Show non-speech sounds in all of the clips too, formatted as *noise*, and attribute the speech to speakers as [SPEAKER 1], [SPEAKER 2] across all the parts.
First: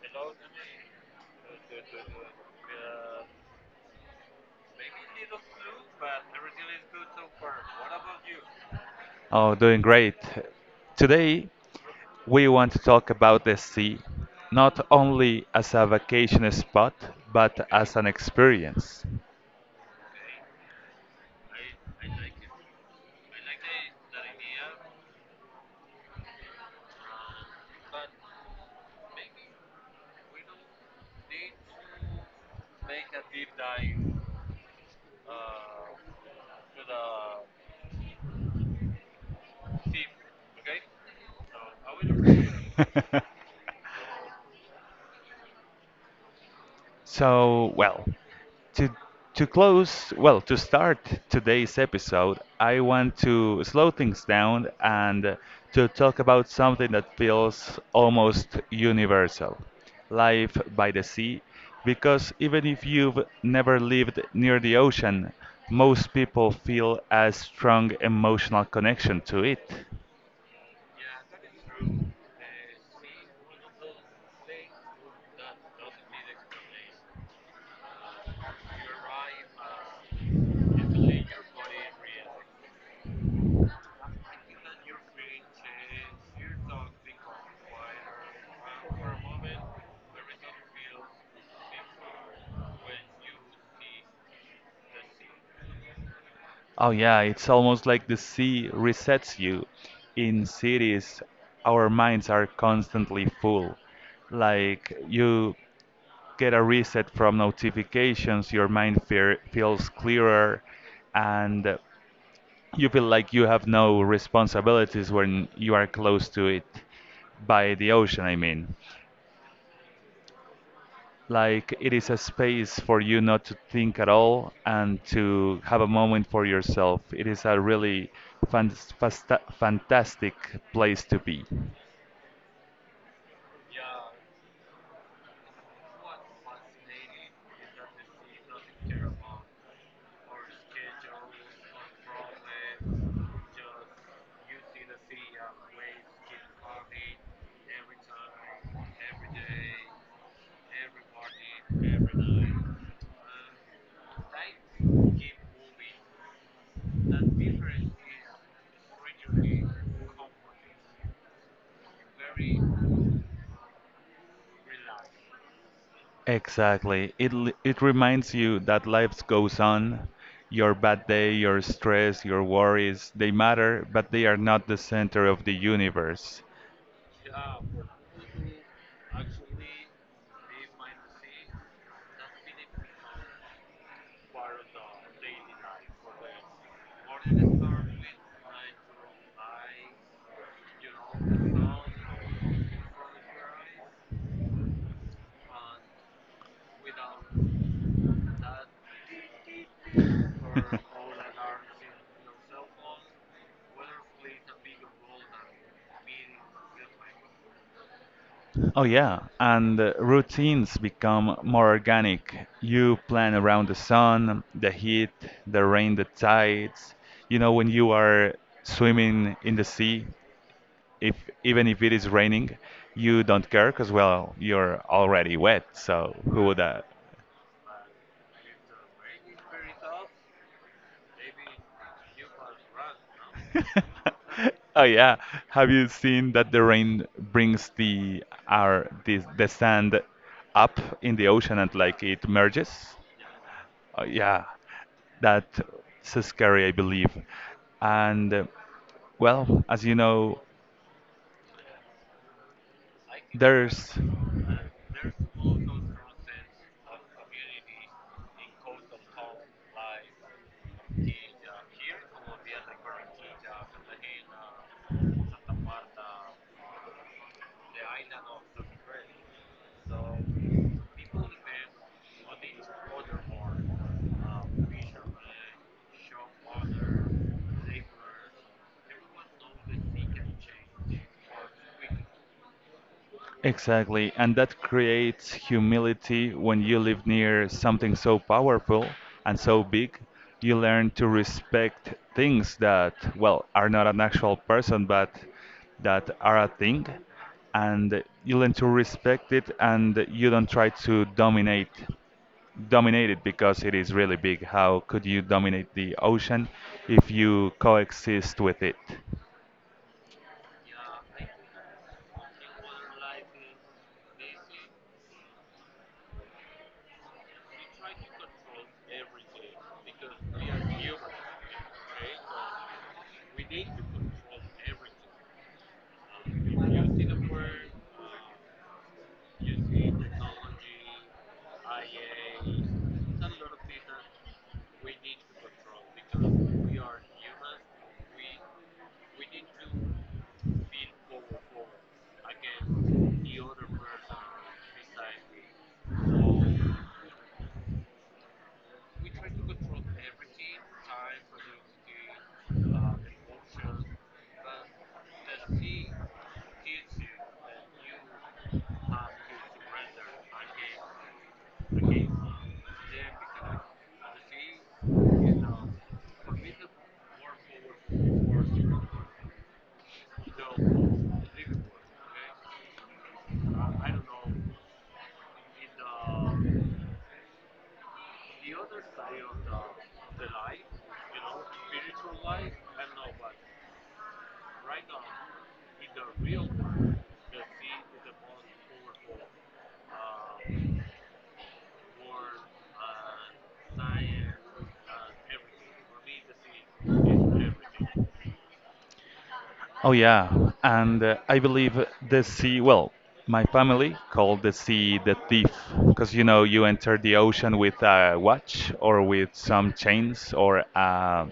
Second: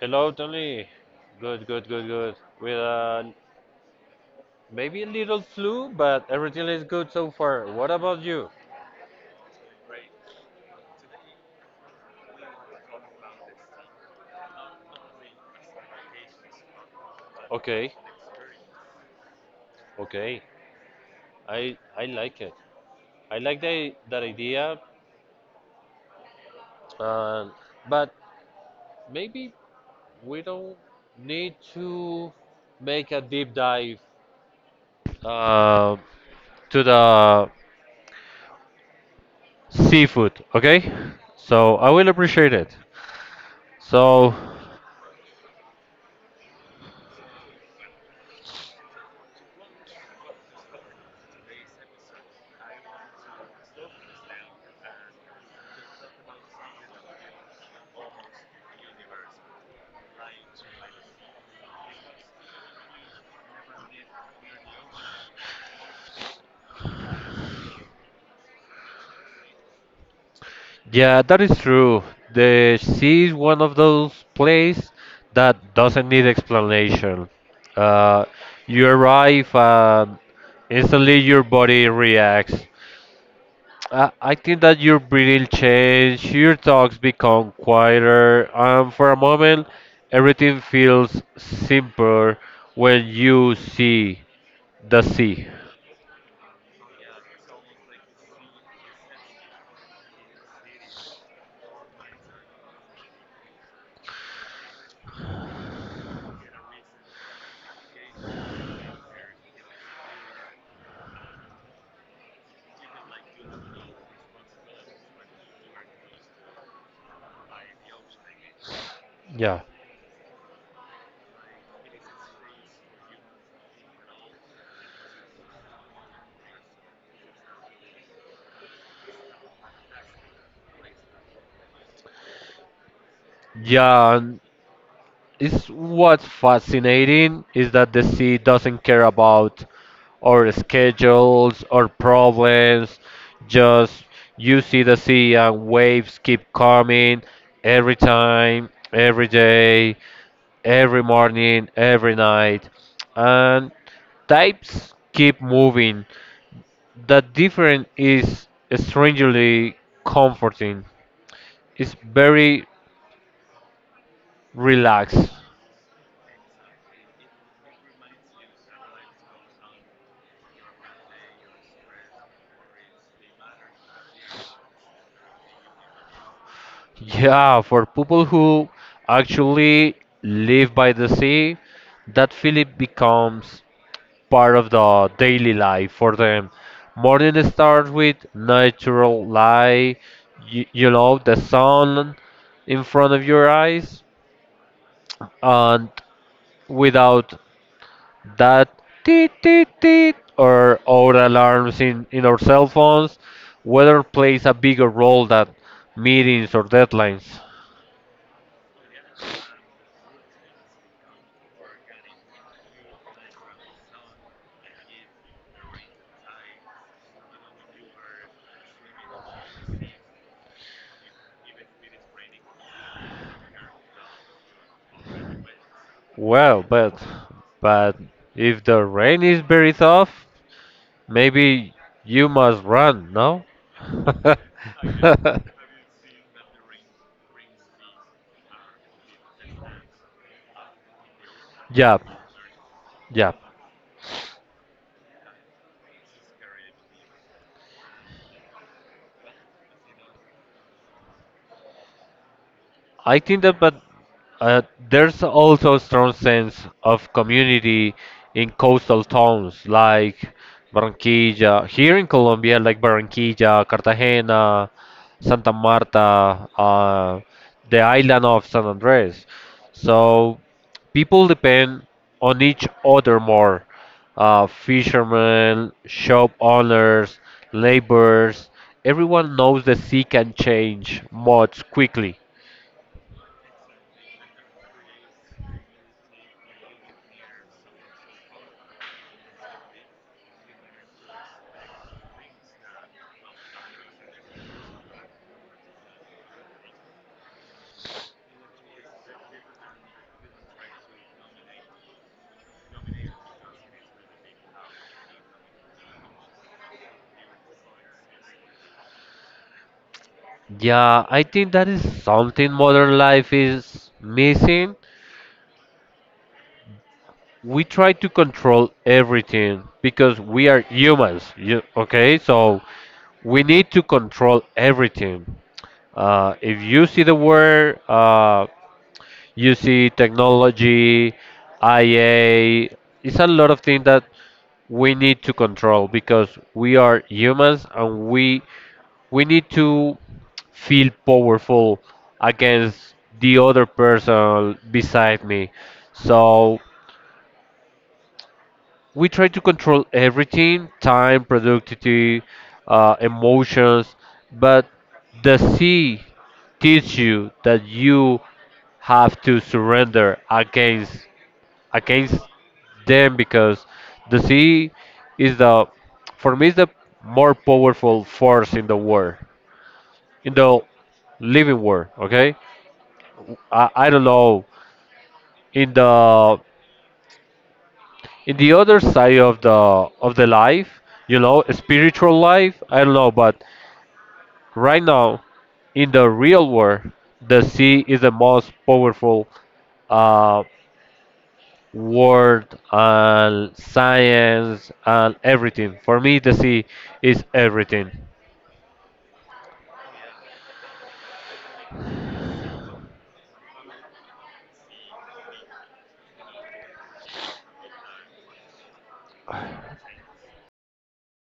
[SPEAKER 1] Hello, Tony. Good, good, good, good. With maybe a little flu, but everything is good so far. What about you?
[SPEAKER 2] Oh, doing great. Today, we want to talk about the sea, not only as a vacation spot, but
[SPEAKER 1] Okay,
[SPEAKER 2] as an experience.
[SPEAKER 1] okay. I like it. I like that idea. Um, but maybe we don't need to make a deep dive uh, to the seafood. Okay. So I will appreciate it.
[SPEAKER 2] *laughs*
[SPEAKER 1] So.
[SPEAKER 2] So, well, to to start today's episode, I want to slow things down and to talk about something that feels almost universal, life by the sea, because even if you've never lived near the ocean, most people feel a strong emotional connection to it.
[SPEAKER 1] Yeah, that is true. The sea is one of those places that doesn't need explanation. Uh, you arrive and instantly your body reacts. I think that your breathing changes, your thoughts become quieter, and for a moment, everything feels simpler when you see the sea.
[SPEAKER 2] Oh yeah, it's almost like the sea resets you. In cities, our minds are constantly full. Like you get a reset from notifications, your mind fear feels clearer, and you feel like you have no responsibilities when you are close to it by the ocean, I mean.
[SPEAKER 1] Yeah.
[SPEAKER 2] Like it is a space for you not to think at all and to have a moment for yourself. It is a really fan- fasta fantastic place to be.
[SPEAKER 1] Yeah, It's what's fascinating is that the sea doesn't care about our schedules or problems. Just you see the sea and waves keep coming every time, every day, every morning, every night. And types keep moving. The difference is strangely comforting. It's very relaxed.
[SPEAKER 2] Exactly. It reminds you that life goes on. Your bad day, your stress, your worries, they matter, but they are not the center of the universe.
[SPEAKER 1] Yeah, for people who actually live by the sea, that feeling becomes part of the daily life for them. Morning starts with natural light, the sun in front of your eyes, and without that teet teet teet or
[SPEAKER 2] *laughs*
[SPEAKER 1] our alarms in our cell phones, weather plays a bigger role than meetings or deadlines.
[SPEAKER 2] Oh, yeah, and routines become more organic. You plan around the sun, the heat, the rain, the tides. You know, when you are swimming in the sea, if even if it is raining, you don't care because, well, you're already wet, so who would
[SPEAKER 1] Well,
[SPEAKER 2] that?
[SPEAKER 1] but if the rain is very tough, maybe you must run, no?
[SPEAKER 2] *laughs* Oh yeah,
[SPEAKER 1] *laughs*
[SPEAKER 2] have you seen that the rain brings the sand up in the ocean and
[SPEAKER 1] Yeah,
[SPEAKER 2] like it merges?
[SPEAKER 1] yeah.
[SPEAKER 2] Yeah, that's so scary, I believe. And well, as you know,
[SPEAKER 1] I think that, but
[SPEAKER 2] there's
[SPEAKER 1] uh, there's also a strong sense of community in coastal towns like Barranquilla, here in Colombia, like Barranquilla, Cartagena, Santa Marta, the island of San Andres. So people depend on each other more. Fishermen, shop owners, laborers, everyone knows the sea can change much quickly.
[SPEAKER 2] exactly, and that creates humility when you live near something so powerful and so big. You learn to respect things that, well, are not an actual person, but that are a thing. And you learn to respect it, and you don't try to dominate it because it is really big. How could you dominate the ocean if you coexist with it?
[SPEAKER 1] Yeah, I think that is something modern life is missing. We try to control everything because we are humans. Okay, so we need to control everything. If you see the word UC technology, IA. It's a lot of things that we need to control because we are humans and we need to feel powerful against the other person beside me. So we try to control everything, time, productivity, emotions, but the sea teach you that you have to surrender against them because the sea is the, for me, is the more powerful force in the world, in the living world. Okay, I don't know, in the in the other side of the life, spiritual life. I don't know, but right now, in the real world, the sea is the most powerful, uh, world and science and everything. For me, the sea is everything.
[SPEAKER 2] Oh, yeah. And I believe the sea, well, my family called the sea the thief because you know, you enter the ocean with a watch or with some chains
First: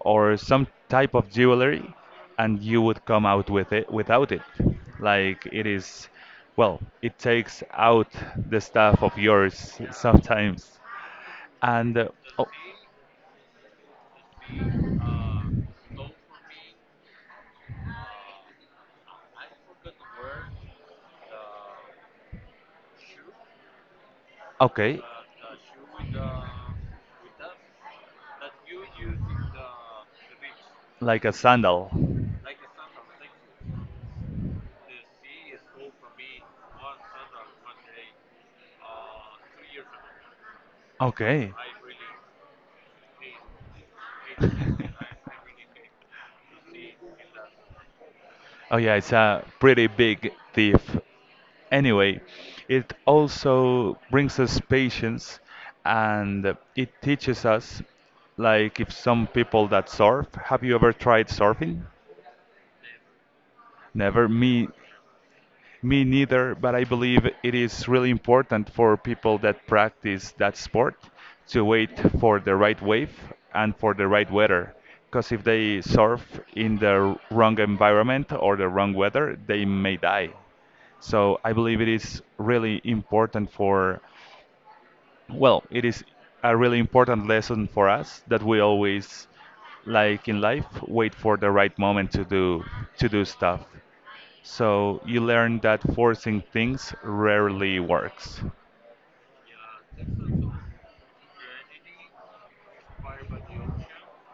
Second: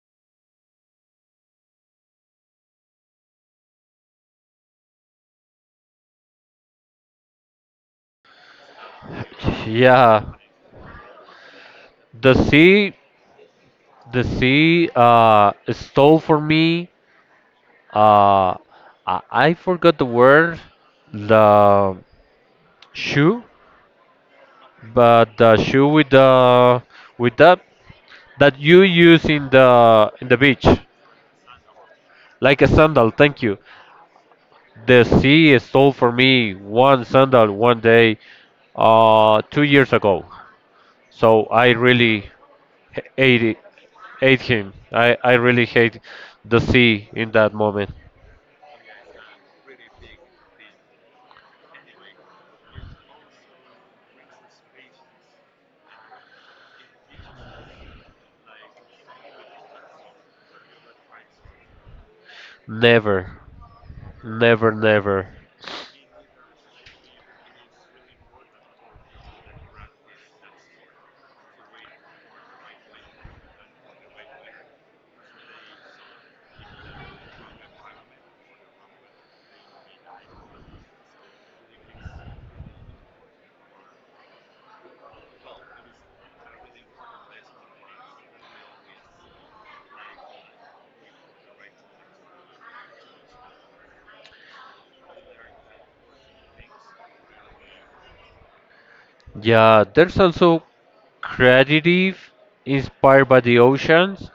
[SPEAKER 2] or some type of jewelry and you would come out with it without it. Like it is, well, it takes out the stuff of yours
[SPEAKER 1] Yeah,
[SPEAKER 2] sometimes. And
[SPEAKER 1] the
[SPEAKER 2] oh,
[SPEAKER 1] sea, the sea stole for me. Uh, I forgot the word, the shoe,
[SPEAKER 2] okay,
[SPEAKER 1] but the shoe with the with that you use in the beach,
[SPEAKER 2] like a sandal.
[SPEAKER 1] like a sandal. Thank you. The sea stole from me one sandal one day 2 years ago. So
[SPEAKER 2] Okay.
[SPEAKER 1] I really hate it, hate him.
[SPEAKER 2] *laughs*
[SPEAKER 1] I really hate the sea in that moment.
[SPEAKER 2] Oh yeah, it's a pretty big thief. Anyway, it also brings us patience and it teaches us like if some people that surf, have you ever tried surfing?
[SPEAKER 1] Never,
[SPEAKER 2] Never
[SPEAKER 1] never,
[SPEAKER 2] me.
[SPEAKER 1] never.
[SPEAKER 2] Me neither, but I believe it is really important for people that practice that sport to wait for the right wave and for the right weather. Because if they surf in the wrong environment or the wrong weather, they may die. So I believe it is really important for, well, it is a really important lesson for us that we always, like in life, wait for the right moment to do stuff. So you learn that forcing things rarely works.
[SPEAKER 1] Yeah, there's also creative inspired by the oceans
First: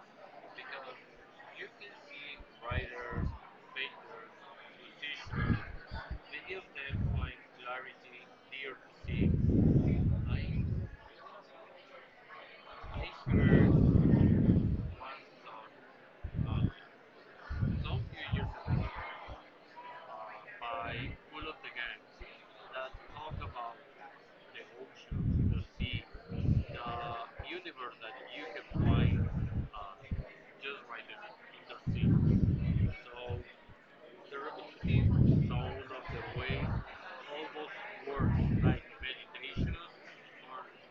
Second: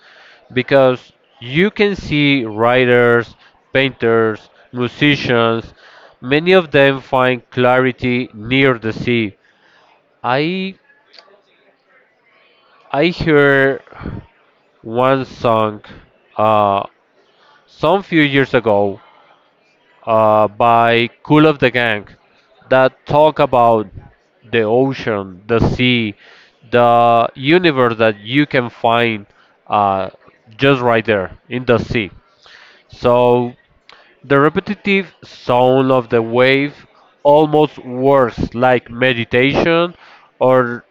[SPEAKER 1] because you can see writers, painters, musicians, many of them find clarity near the sea. I I heard one song uh, some few years ago by Cool of the Gang that talk about the ocean, the sea, the universe that you can find uh, just right there in the sea. So the repetitive sound of the wave almost works like meditation or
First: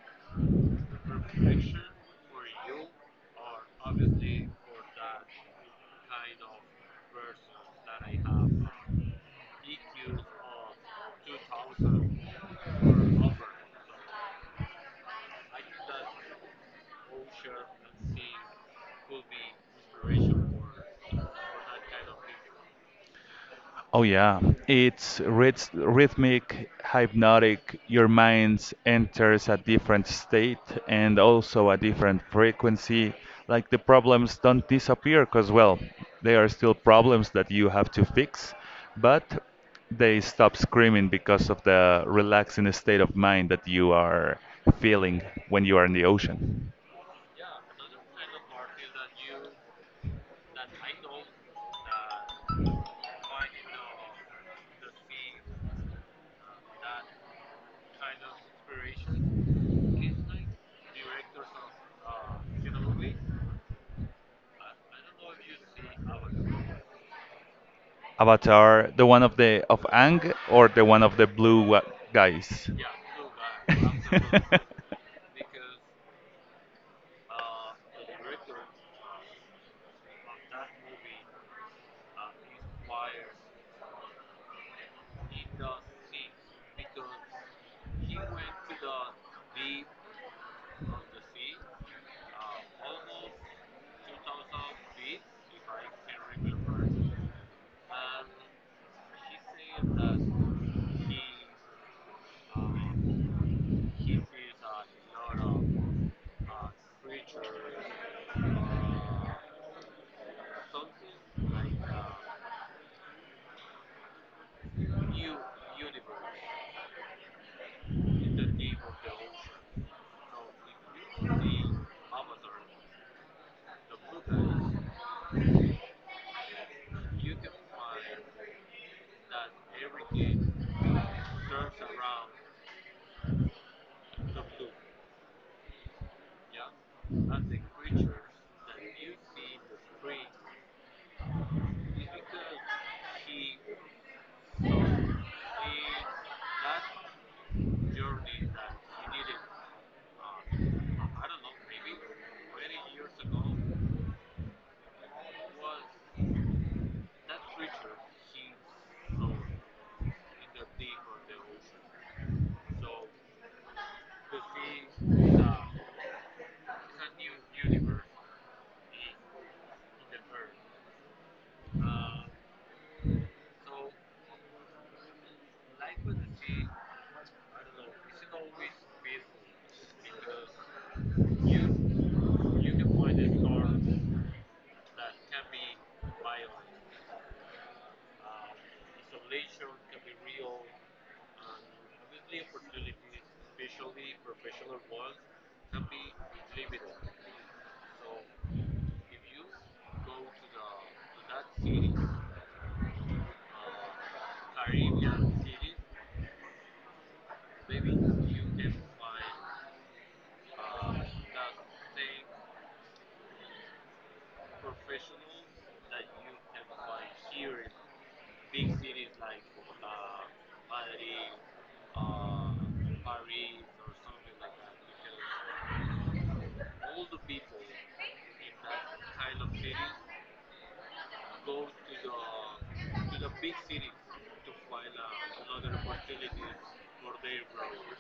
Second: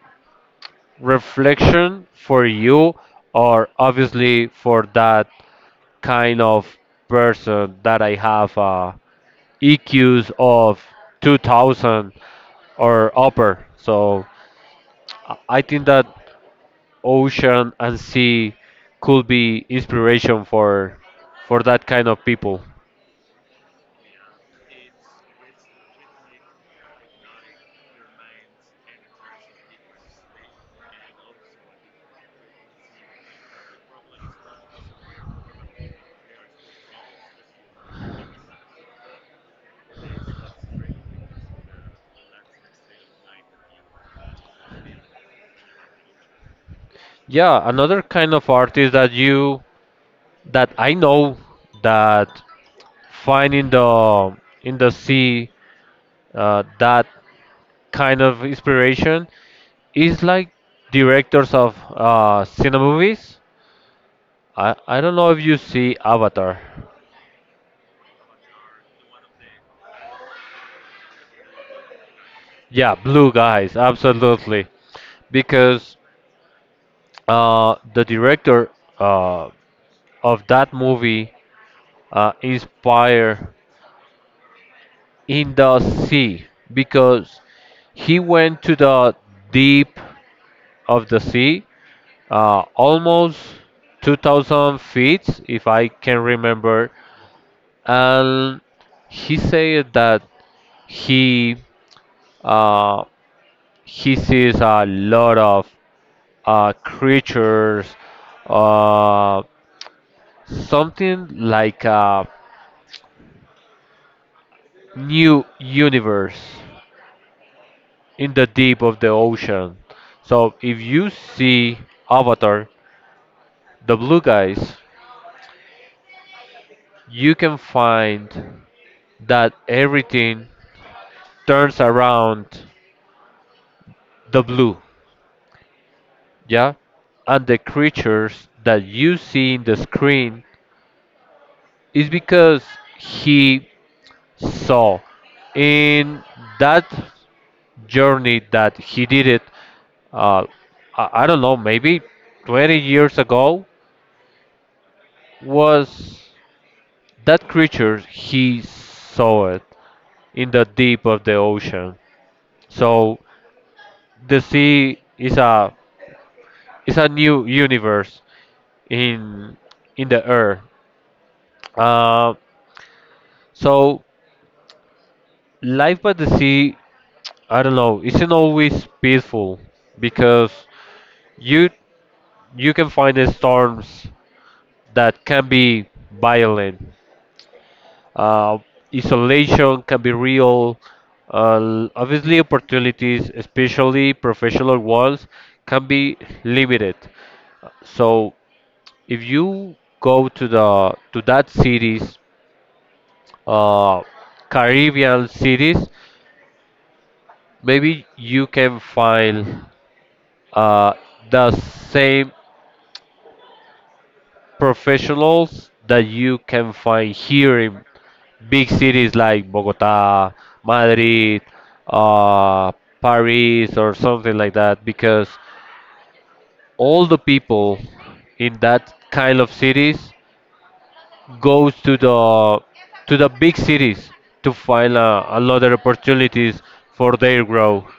[SPEAKER 1] reflection for you, or obviously for that kind of person that I have EQs of 2000 or upper. So I think that ocean and sea could be inspiration for that kind of people.
[SPEAKER 2] Oh yeah, it's rhythmic, hypnotic. Your mind enters a different state and also a different frequency. Like the problems don't disappear because well, they are still problems that you have to fix, but they stop screaming because of the relaxing state of mind that you are feeling when you are in the ocean.
[SPEAKER 1] Yeah, another kind of artist that I know that find in the sea, that kind of inspiration, is like directors of cinema movies. I don't know if you see Avatar.
[SPEAKER 2] Avatar, the one of the of Ang or the one of the blue guys?
[SPEAKER 1] Yeah, blue guys, absolutely.
[SPEAKER 2] *laughs*
[SPEAKER 1] Because the director uh, of that movie inspired in the sea because he went to the deep of the sea, almost 2,000 feet, if I can remember, and he said that he uh, he sees a lot of creatures, uh, something like a new universe in the deep of the ocean. So if you see Avatar, the blue guys, you can find that everything turns around the blue. Yeah, and the creatures that you see in the screen is because he saw in that journey that he did it, uh, I don't know, maybe 20 years ago, was that creature he saw it in the deep of the ocean. So the sea is a new universe in in the earth. Uh, so Life by the sea, I don't know, isn't always peaceful because you you can find the storms that can be violent. Uh, Isolation can be real. Obviously, opportunities, especially professional ones, can be limited. So if you go to that cities, uh, Caribbean cities, maybe you can find uh, the same professionals that you can find here in big cities like Bogota, Madrid, uh, Paris, or something like that, because all the people in that kind of cities goes to the big cities to find another opportunities for their growth.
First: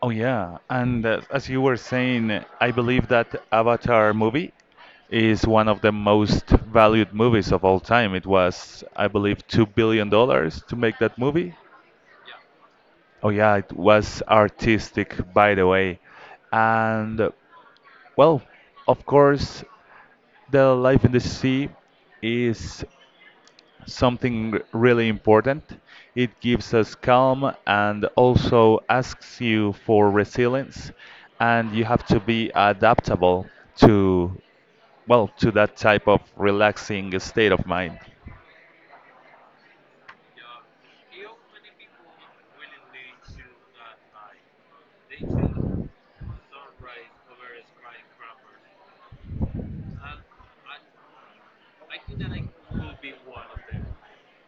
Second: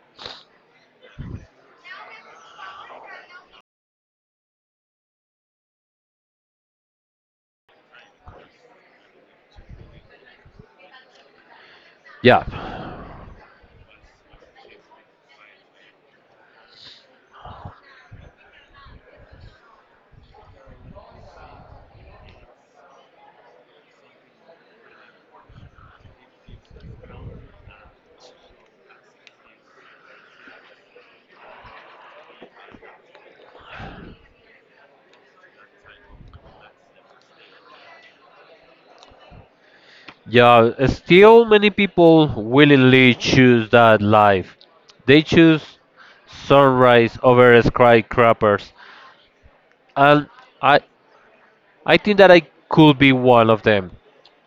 [SPEAKER 2] Oh yeah, and as you were saying, I believe that Avatar movie is one of the most valued movies of all time. It was, I believe, $2 billion to make that movie.
[SPEAKER 1] Yeah.
[SPEAKER 2] Oh yeah, it was artistic, by the way, and well, of course, the life in the sea is something really important. It gives us calm and also asks you for resilience, and you have to be adaptable to, well, to that type of relaxing state of mind.
[SPEAKER 1] Yeah, still many people willingly choose that life. They choose sunrise over skyscrapers, and I I think that I could be one of them.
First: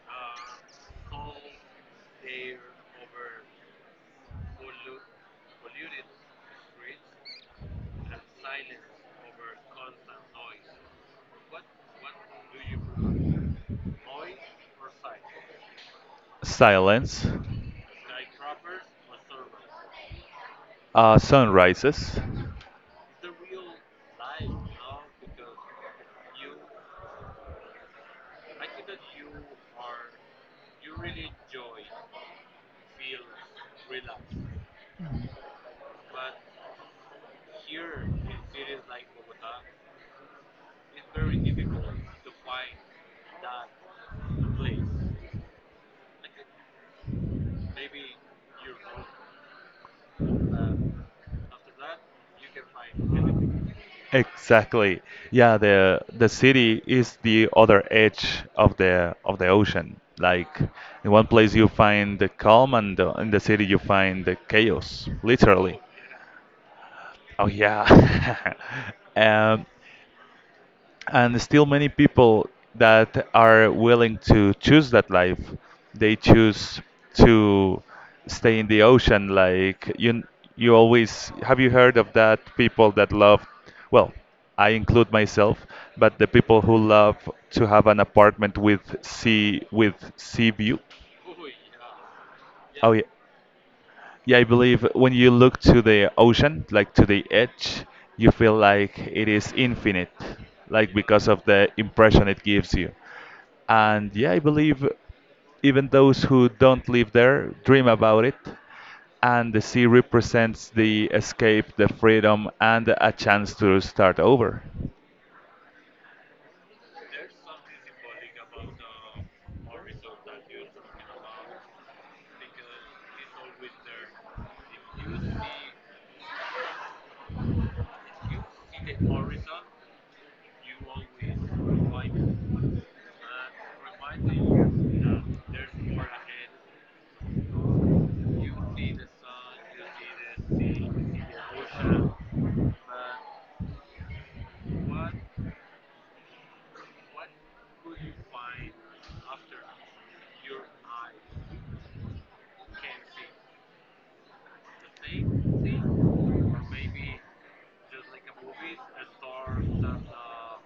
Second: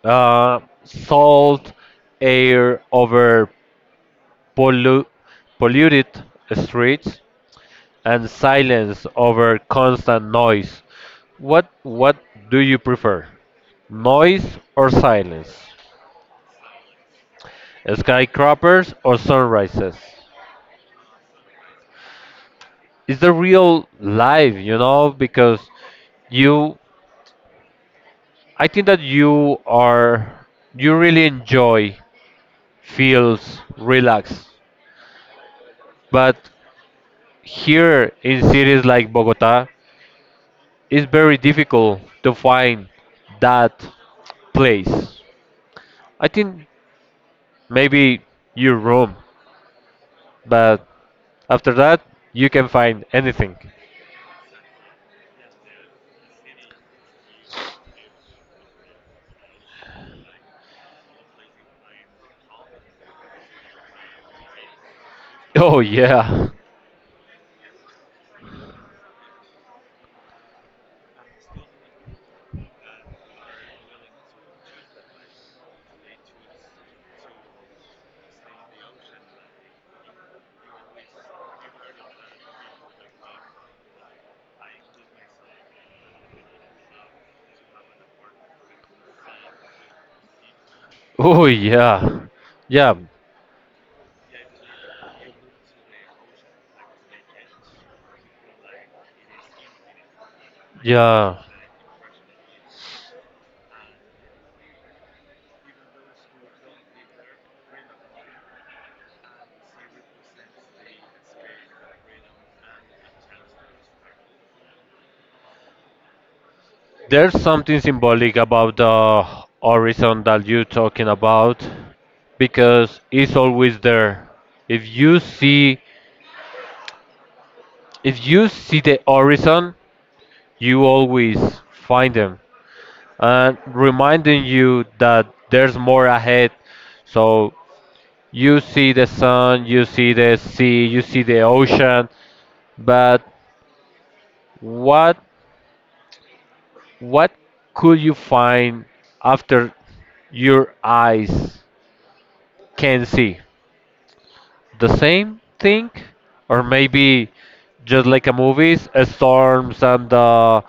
[SPEAKER 1] Salt air over pollu- polluted streets and silence over constant noise. What do you prefer? Noise or silence?
[SPEAKER 2] Silence,
[SPEAKER 1] Skyscrapers or sunrises?
[SPEAKER 2] sunrises.
[SPEAKER 1] It's the real life, you know, because you I think that you really enjoy, feels relaxed. But here in cities like Bogota, it's very difficult to find that place. I think maybe your room, but after that you can find anything. *laughs*
[SPEAKER 2] Exactly. Yeah, the city is the other edge of the ocean. Like in one place you find the calm and the, in the city you find the chaos,
[SPEAKER 1] Oh
[SPEAKER 2] literally.
[SPEAKER 1] yeah.
[SPEAKER 2] Oh yeah. *laughs* Um, and still many people that are willing to choose that life, they choose to stay in the ocean. Like you always have you heard of that people that love, well, I include myself, but the people who love to have an apartment with sea view.
[SPEAKER 1] Oh yeah.
[SPEAKER 2] Oh
[SPEAKER 1] Yeah.
[SPEAKER 2] yeah. Yeah, I believe when you look to the ocean, like to the edge, you feel like it is infinite, like because
[SPEAKER 1] Yeah.
[SPEAKER 2] of the impression it gives you. And yeah, I believe even those who don't live there dream about it. And the sea represents the escape, the freedom, and a chance to start over.
[SPEAKER 1] There's something symbolic about the horizon that you're talking about because it's always there. If you see if you see the horizon, you always find them, and reminding you that there's more ahead. So you see the sun, you see the sea, you see the ocean, but what what could you find after your eyes can see? The same thing, or maybe just like a movies, storms and uh,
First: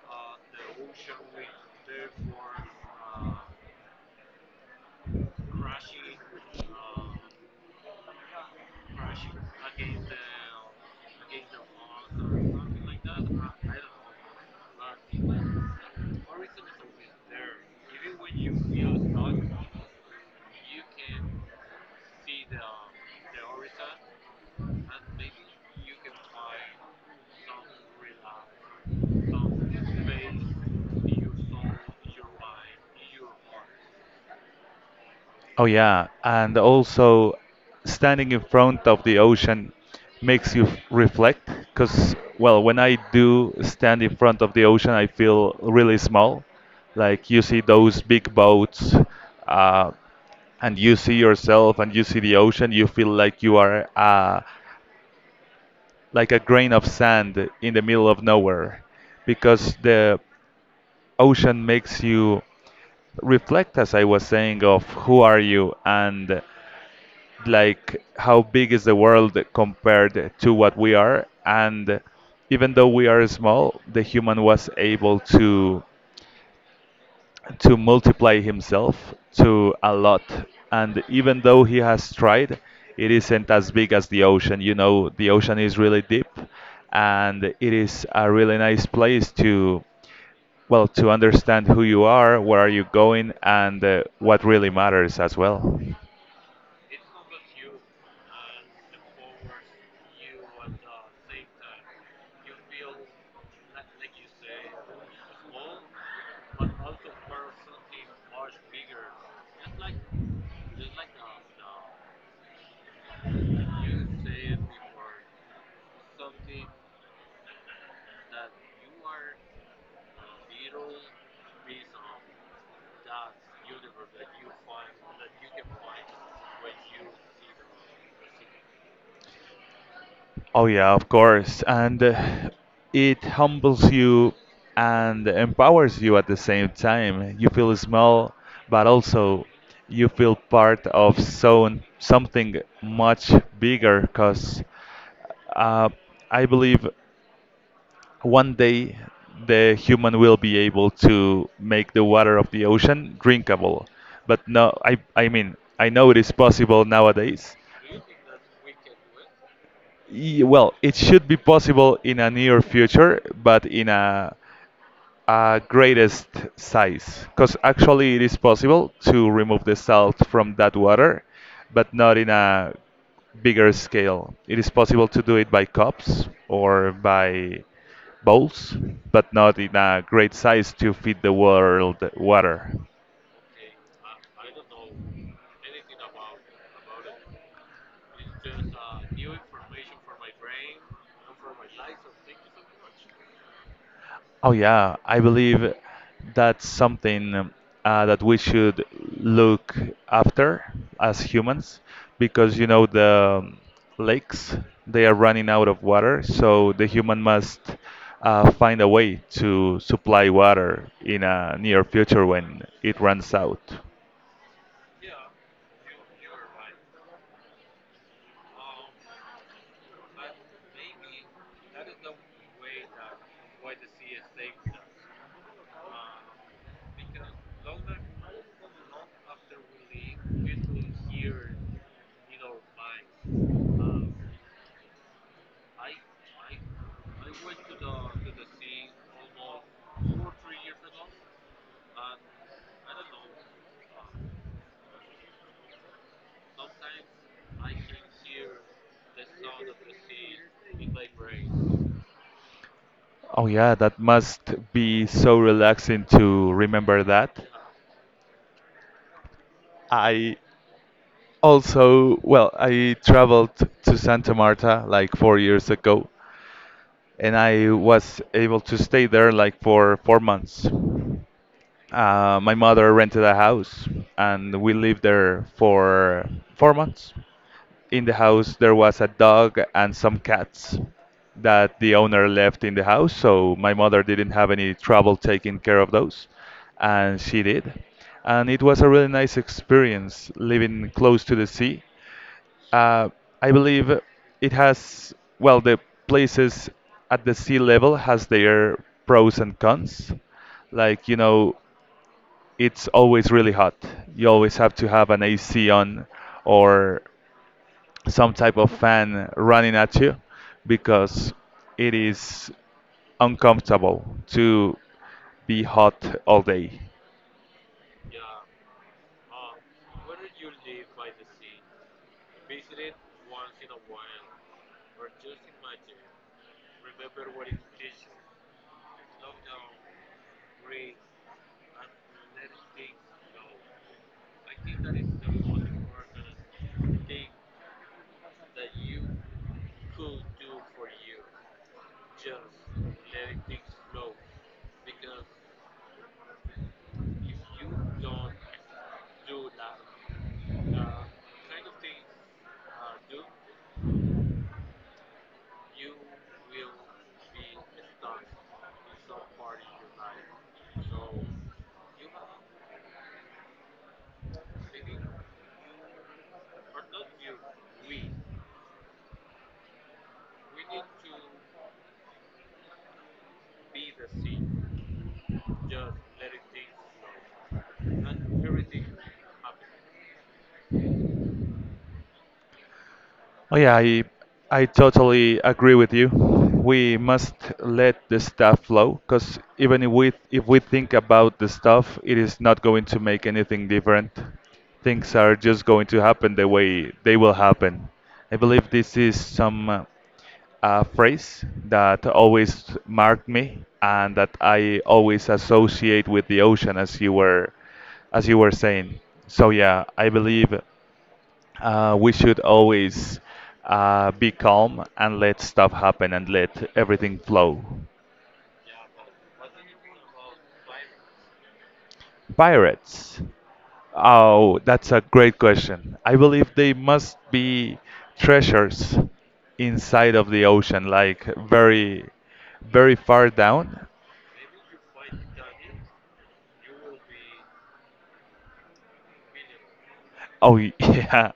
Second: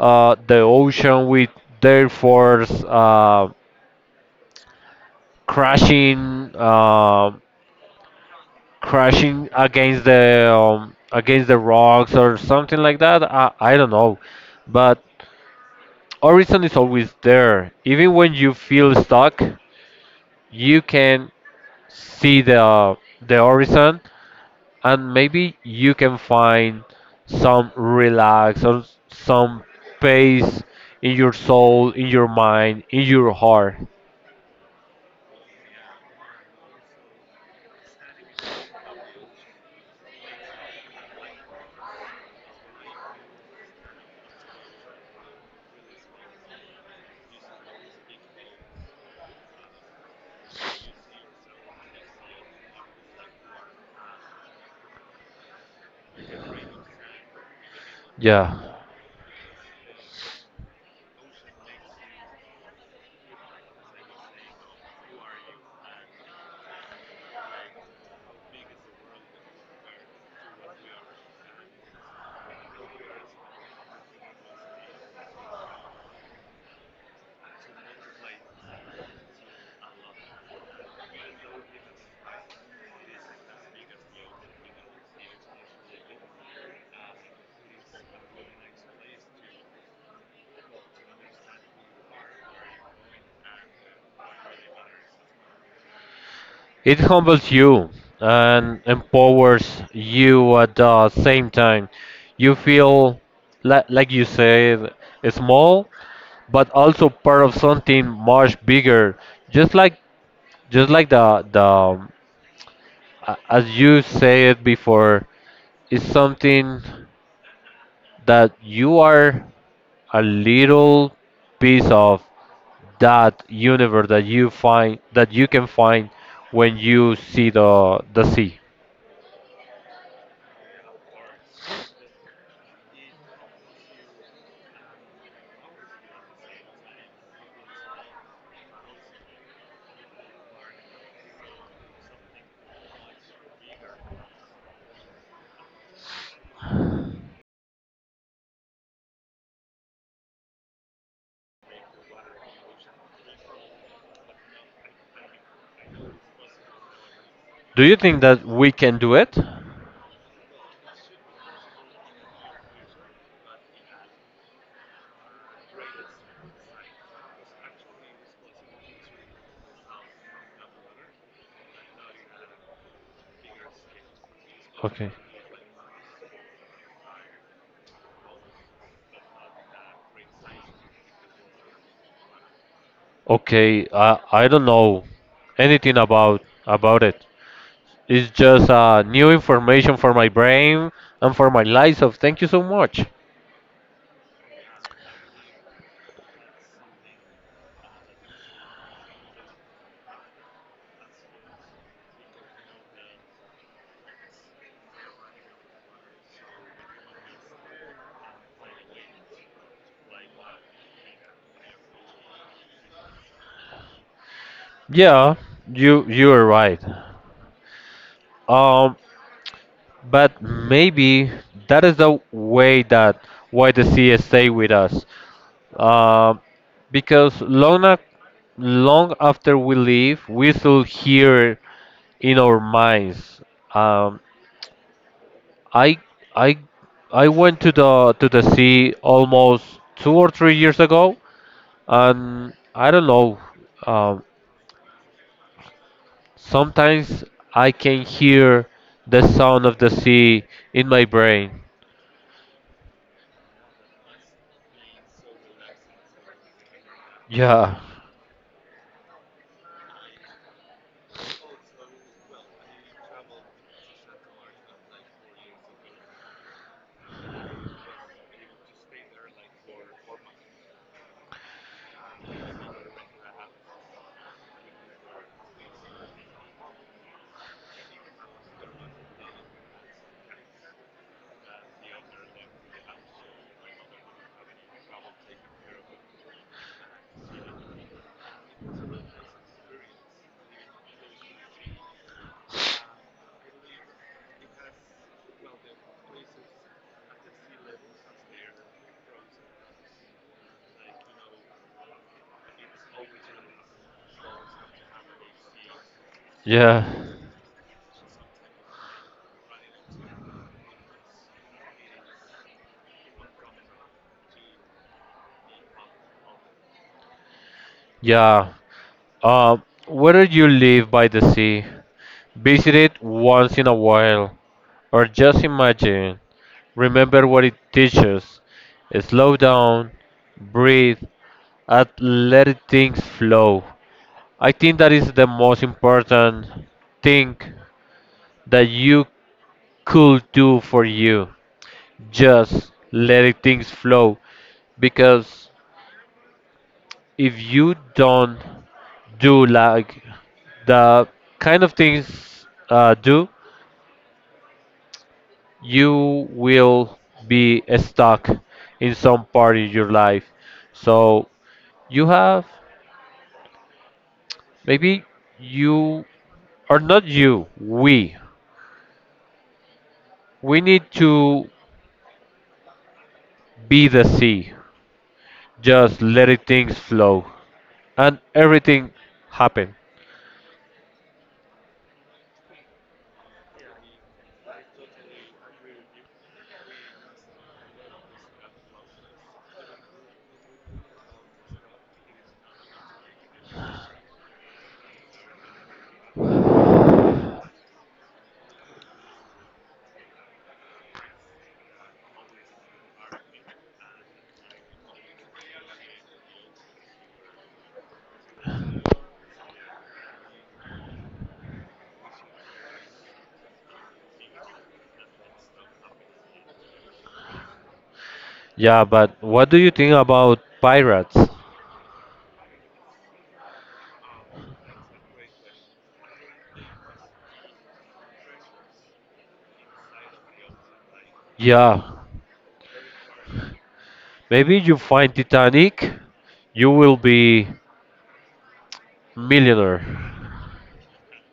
[SPEAKER 1] uh, the ocean with their force crashing, crashing against the rocks or something like that. I don't know, but horizon is always there. Even when you feel stuck, you can see the horizon and maybe you can find some relax or some peace in your soul, in your mind, in your heart.
[SPEAKER 2] Oh yeah, and also standing in front of the ocean makes you reflect because well, when I do stand in front of the ocean, I feel really small. Like you see those big boats, uh, and you see yourself and you see the ocean, you feel like you are like a grain of sand in the middle of
[SPEAKER 1] Yeah,
[SPEAKER 2] nowhere because the ocean makes you reflect, as I was saying, of who are you and like how big is the world compared to what we are, and even though we are small the human was able to multiply himself to a lot, and even though he has tried it isn't as big as the ocean. You know the ocean is really deep and it is a really nice place to, well, to understand who you are, where are you going, and what really matters as well.
[SPEAKER 1] it humbles you and empowers you at the same time. You feel, like you said, small, but also part of something much bigger. Just like, just like as you said before, it's something. That you are a little piece of that universe that you find that you can find when you see the sea.
[SPEAKER 2] Oh yeah, of course. And it humbles you and empowers you at the same time. You feel small, but also you feel part of so something much bigger. Because uh, I believe one day the human will be able to make the water of the ocean drinkable. But no, I mean I know it is possible nowadays.
[SPEAKER 1] Do you think that we can do it?
[SPEAKER 2] Well, it should be possible in a near future, but in a greatest size. Because actually, it is possible to remove the salt from that water, but not in a bigger scale. It is possible
[SPEAKER 1] Okay.
[SPEAKER 2] to do it by cups or by bowls, but not in a great size to feed the world water.
[SPEAKER 1] Okay, I don't know anything about it. It's just new information for my brain and for my life. So thank you so much.
[SPEAKER 2] Oh yeah, I believe that's something that we should look after as humans, because you know the lakes they are running out of water, so the human must find a way to supply water in a near future when it runs out.
[SPEAKER 1] Yeah, you are right. Um, But maybe that is the way that why the CS stay with us. Um because long long after we leave, we still hear in our minds. Um, I I I went to the sea almost 2 or 3 years ago, and I don't know. Um, Sometimes I can hear the sound of the sea in my brain.
[SPEAKER 2] Oh yeah, that must be so relaxing to remember that.
[SPEAKER 1] Yeah,
[SPEAKER 2] I also, well, I traveled to Santa Marta like 4 years ago, and I was able to stay there like for 4 months. My mother rented a house, and we lived there for 4 months. In the house, there was a dog and some cats that the owner left in the house, so my mother didn't have any trouble taking care of those, and she did. And it was a really nice experience living close to the sea. uh, I believe it has, well, the places at the sea level has their pros and cons. Like, you know, it's always really hot. You always have to have an AC on
[SPEAKER 1] yeah.
[SPEAKER 2] or some type of fan running at you because it is uncomfortable to be hot all day.
[SPEAKER 1] Yeah. Uh, Whether you live by the sea, visit it once in a while, or just imagine, remember what it teaches. Slow down, breathe, and let things flow. I think that is the most important thing that you could do for you. Just let things flow, because if you don't do like the kind of things do, you will be stuck in some part of your life. So you have, maybe you are not you. We need to be the sea. Just letting things flow and everything happen.
[SPEAKER 2] Oh yeah, I totally agree with you. We must let the stuff flow because even if we think about the stuff, it is not going to make anything different. Things are just going to happen the way they will happen. I believe this is some a phrase that always marked me and that I always associate with the ocean, as you were saying. So yeah, I believe we should always be calm and let stuff happen and let everything flow.
[SPEAKER 1] Yeah, but what do you think about pirates?
[SPEAKER 2] Pirates. Oh, that's a great question. I believe they must be treasures inside of the ocean, like
[SPEAKER 1] Yeah,
[SPEAKER 2] very far down.
[SPEAKER 1] maybe you find Titanic, you will be millionaire.
[SPEAKER 2] Oh, *laughs* yeah,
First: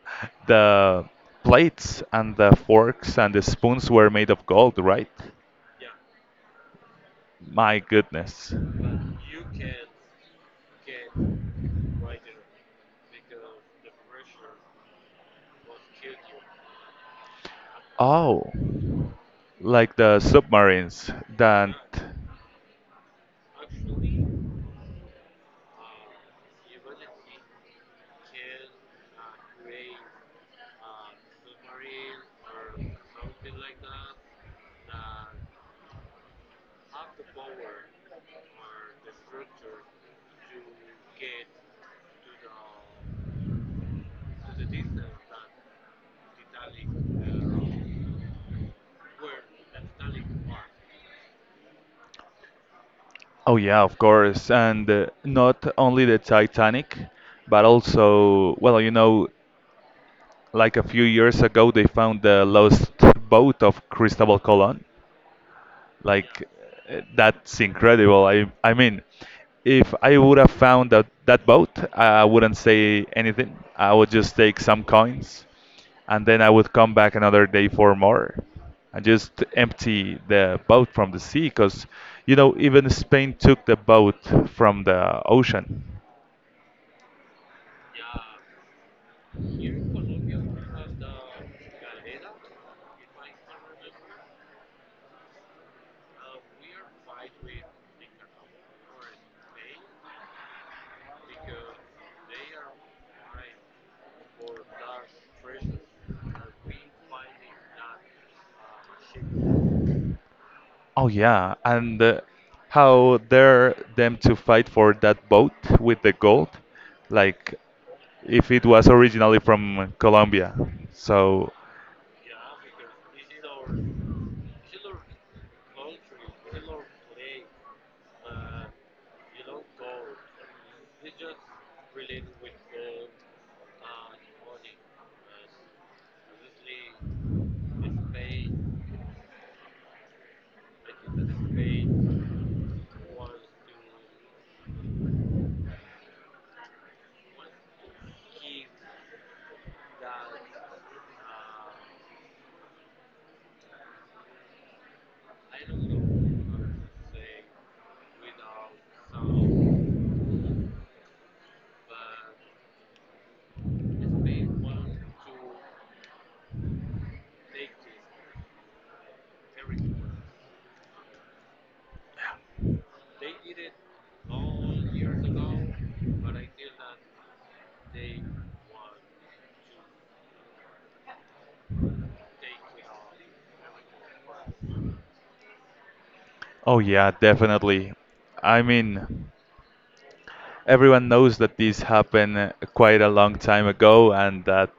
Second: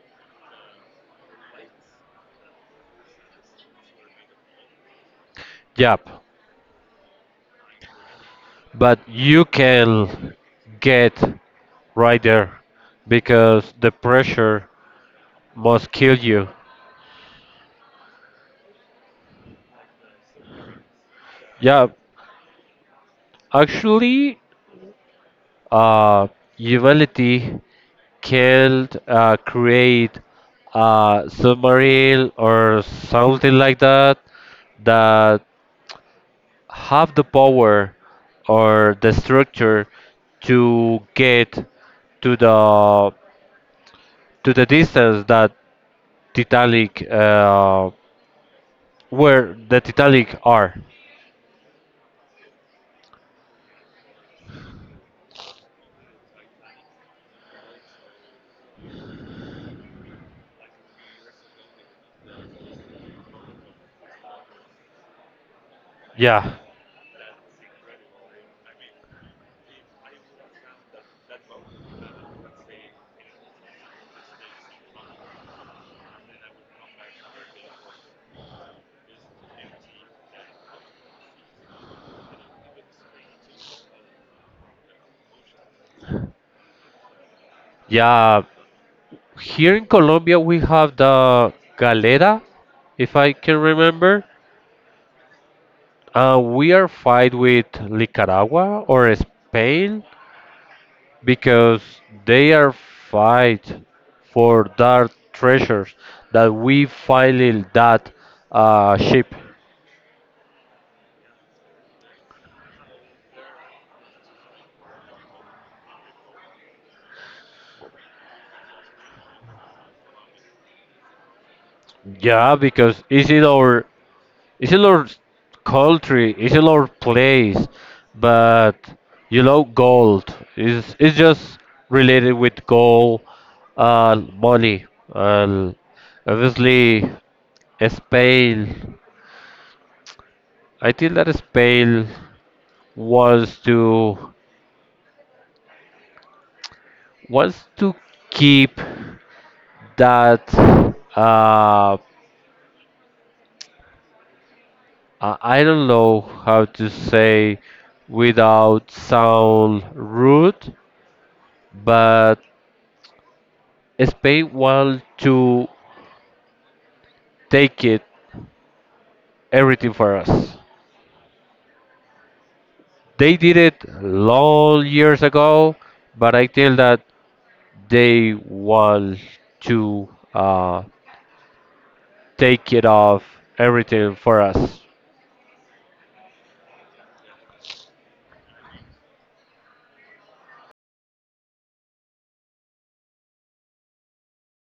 [SPEAKER 2] the plates and the forks and the spoons were made of gold, right?
[SPEAKER 1] Yep.
[SPEAKER 2] My goodness.
[SPEAKER 1] But you can get right there because the pressure must kill you.
[SPEAKER 2] Oh, like the submarines that.
[SPEAKER 1] Yeah, actually, uh, humanity can create a submarine or something like that that have the power or the structure to get to the to the distance that Titanic where the Titanic are.
[SPEAKER 2] Oh, yeah, of course. And not only the Titanic, but also, well, you know, like a few years ago, they found the lost boat of Cristobal Colon. Like
[SPEAKER 1] Yeah,
[SPEAKER 2] that's incredible. I mean, if I would have found that boat, I wouldn't say anything. I would just take some coins, and then I would come back another day for more, and just empty the boat from the sea. Because you know, even Spain took the boat from the ocean.
[SPEAKER 1] yeah. Here in Colombia we have the Galera, if I can remember. We are fight with Nicaragua or Spain because they are fight for that treasures that we finally, that ship.
[SPEAKER 2] Oh yeah, and how dare them to fight for that boat with the gold, like if it was originally from Colombia. So,
[SPEAKER 1] Yeah, because it's in our country, it's in our place, but, gold is it's just related with gold, money, and obviously, Spain. I think that Spain wants to. Was to keep that, uh, I don't know how to say without sound rude, but Spain want to take it everything for us. They did it long years ago, but I feel that they want to take it off everything for us.
[SPEAKER 2] oh yeah, definitely. I mean, everyone knows that this happened quite a long time ago and that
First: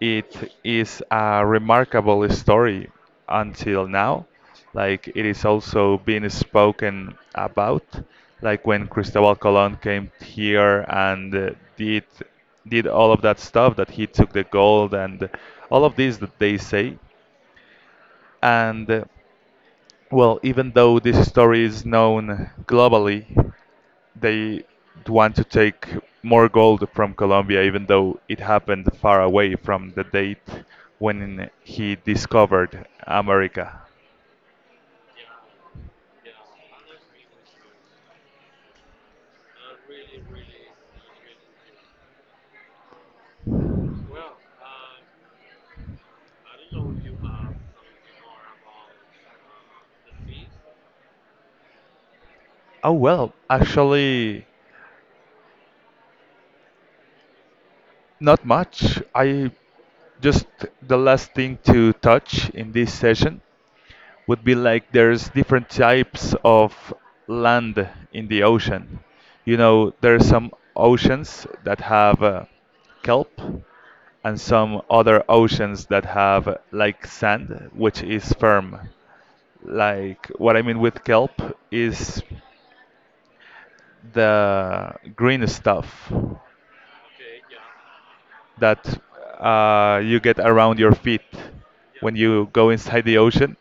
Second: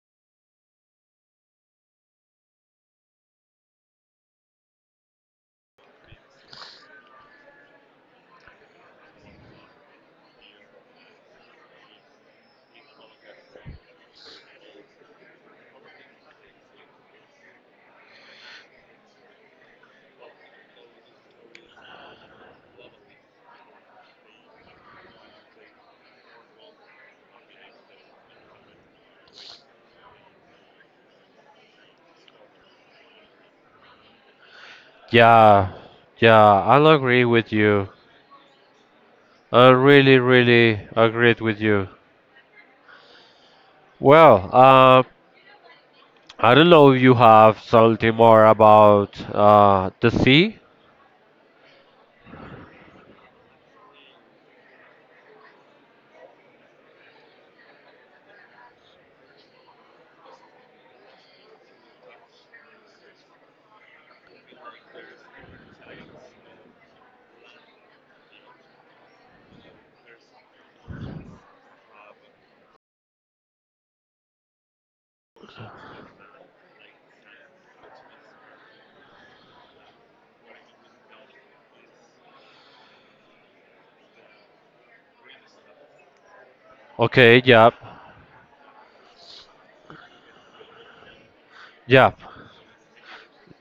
[SPEAKER 2] it is a remarkable story until now. Like it is also being spoken about, like when Cristobal Colon came here and did did all of that stuff that he took the gold and all of this that they say, and well, even though this story is known globally, they want to take more gold from Colombia, even though it happened far away from the date when he discovered America.
[SPEAKER 1] Yeah, yeah, I'll agree with you. I really, really agreed with you. Well, I don't know if you have something more about the sea.
[SPEAKER 2] Oh, well, actually, not much. I just the last thing to touch in this session would be like there's different types of land in the ocean. You know, there are some oceans that have kelp and some other oceans that have like sand, which is firm. Like what I mean with kelp is the green stuff
[SPEAKER 1] Okay, yeah,
[SPEAKER 2] that you get around your feet
[SPEAKER 1] yeah,
[SPEAKER 2] when you go inside the ocean,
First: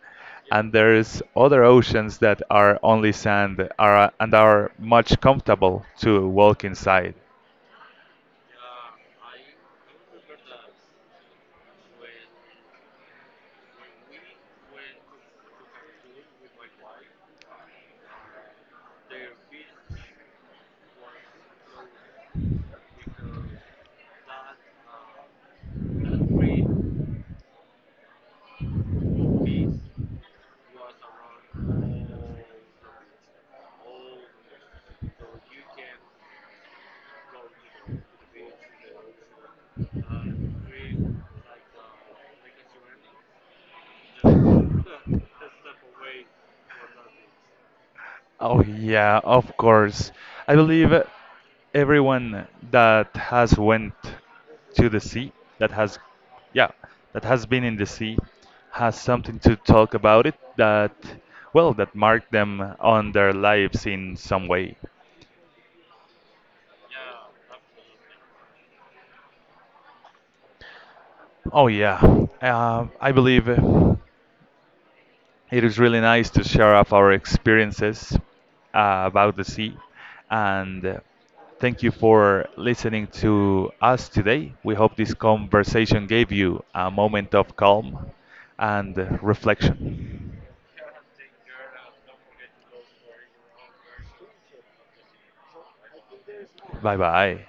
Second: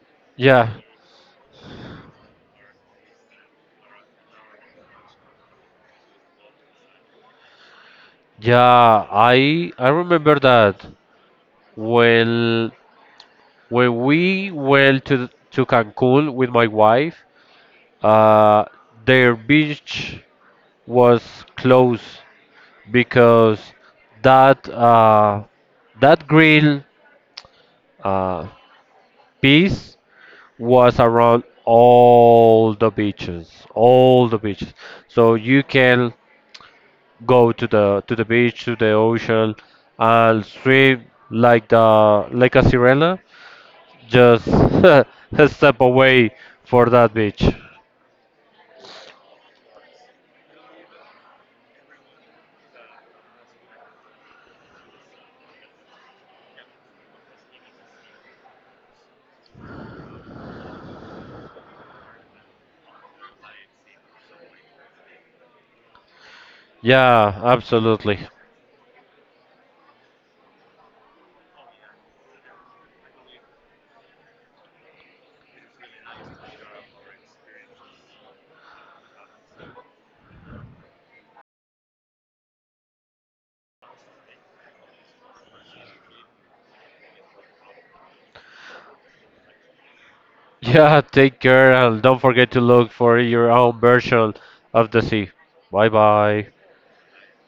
[SPEAKER 2] and
[SPEAKER 1] yeah,
[SPEAKER 2] there's other oceans that are only sand are and are much comfortable to walk inside.
[SPEAKER 1] yeah. I remember that when we went to Cancun with my wife, uh, their beach was closed because that, grill uh, piece was around all the beaches, all the beaches. So you can go to the beach, to the ocean, and swim like the like a sirena. Just *laughs* a step away for that beach.
[SPEAKER 2] Oh yeah, of course. I believe everyone that has went to the sea that has, yeah, that has been in the sea has something to talk about it, that, well, that marked them on their lives in some way.
[SPEAKER 1] Yeah, absolutely. *laughs*
[SPEAKER 2] Oh yeah, I believe it is really nice to share of our experiences about the sea, and thank you for listening to us today. We hope this conversation gave you a moment of calm and reflection.
[SPEAKER 1] Yeah, take care and don't forget to look for your own version of the sea. Bye bye.
[SPEAKER 2] Bye bye.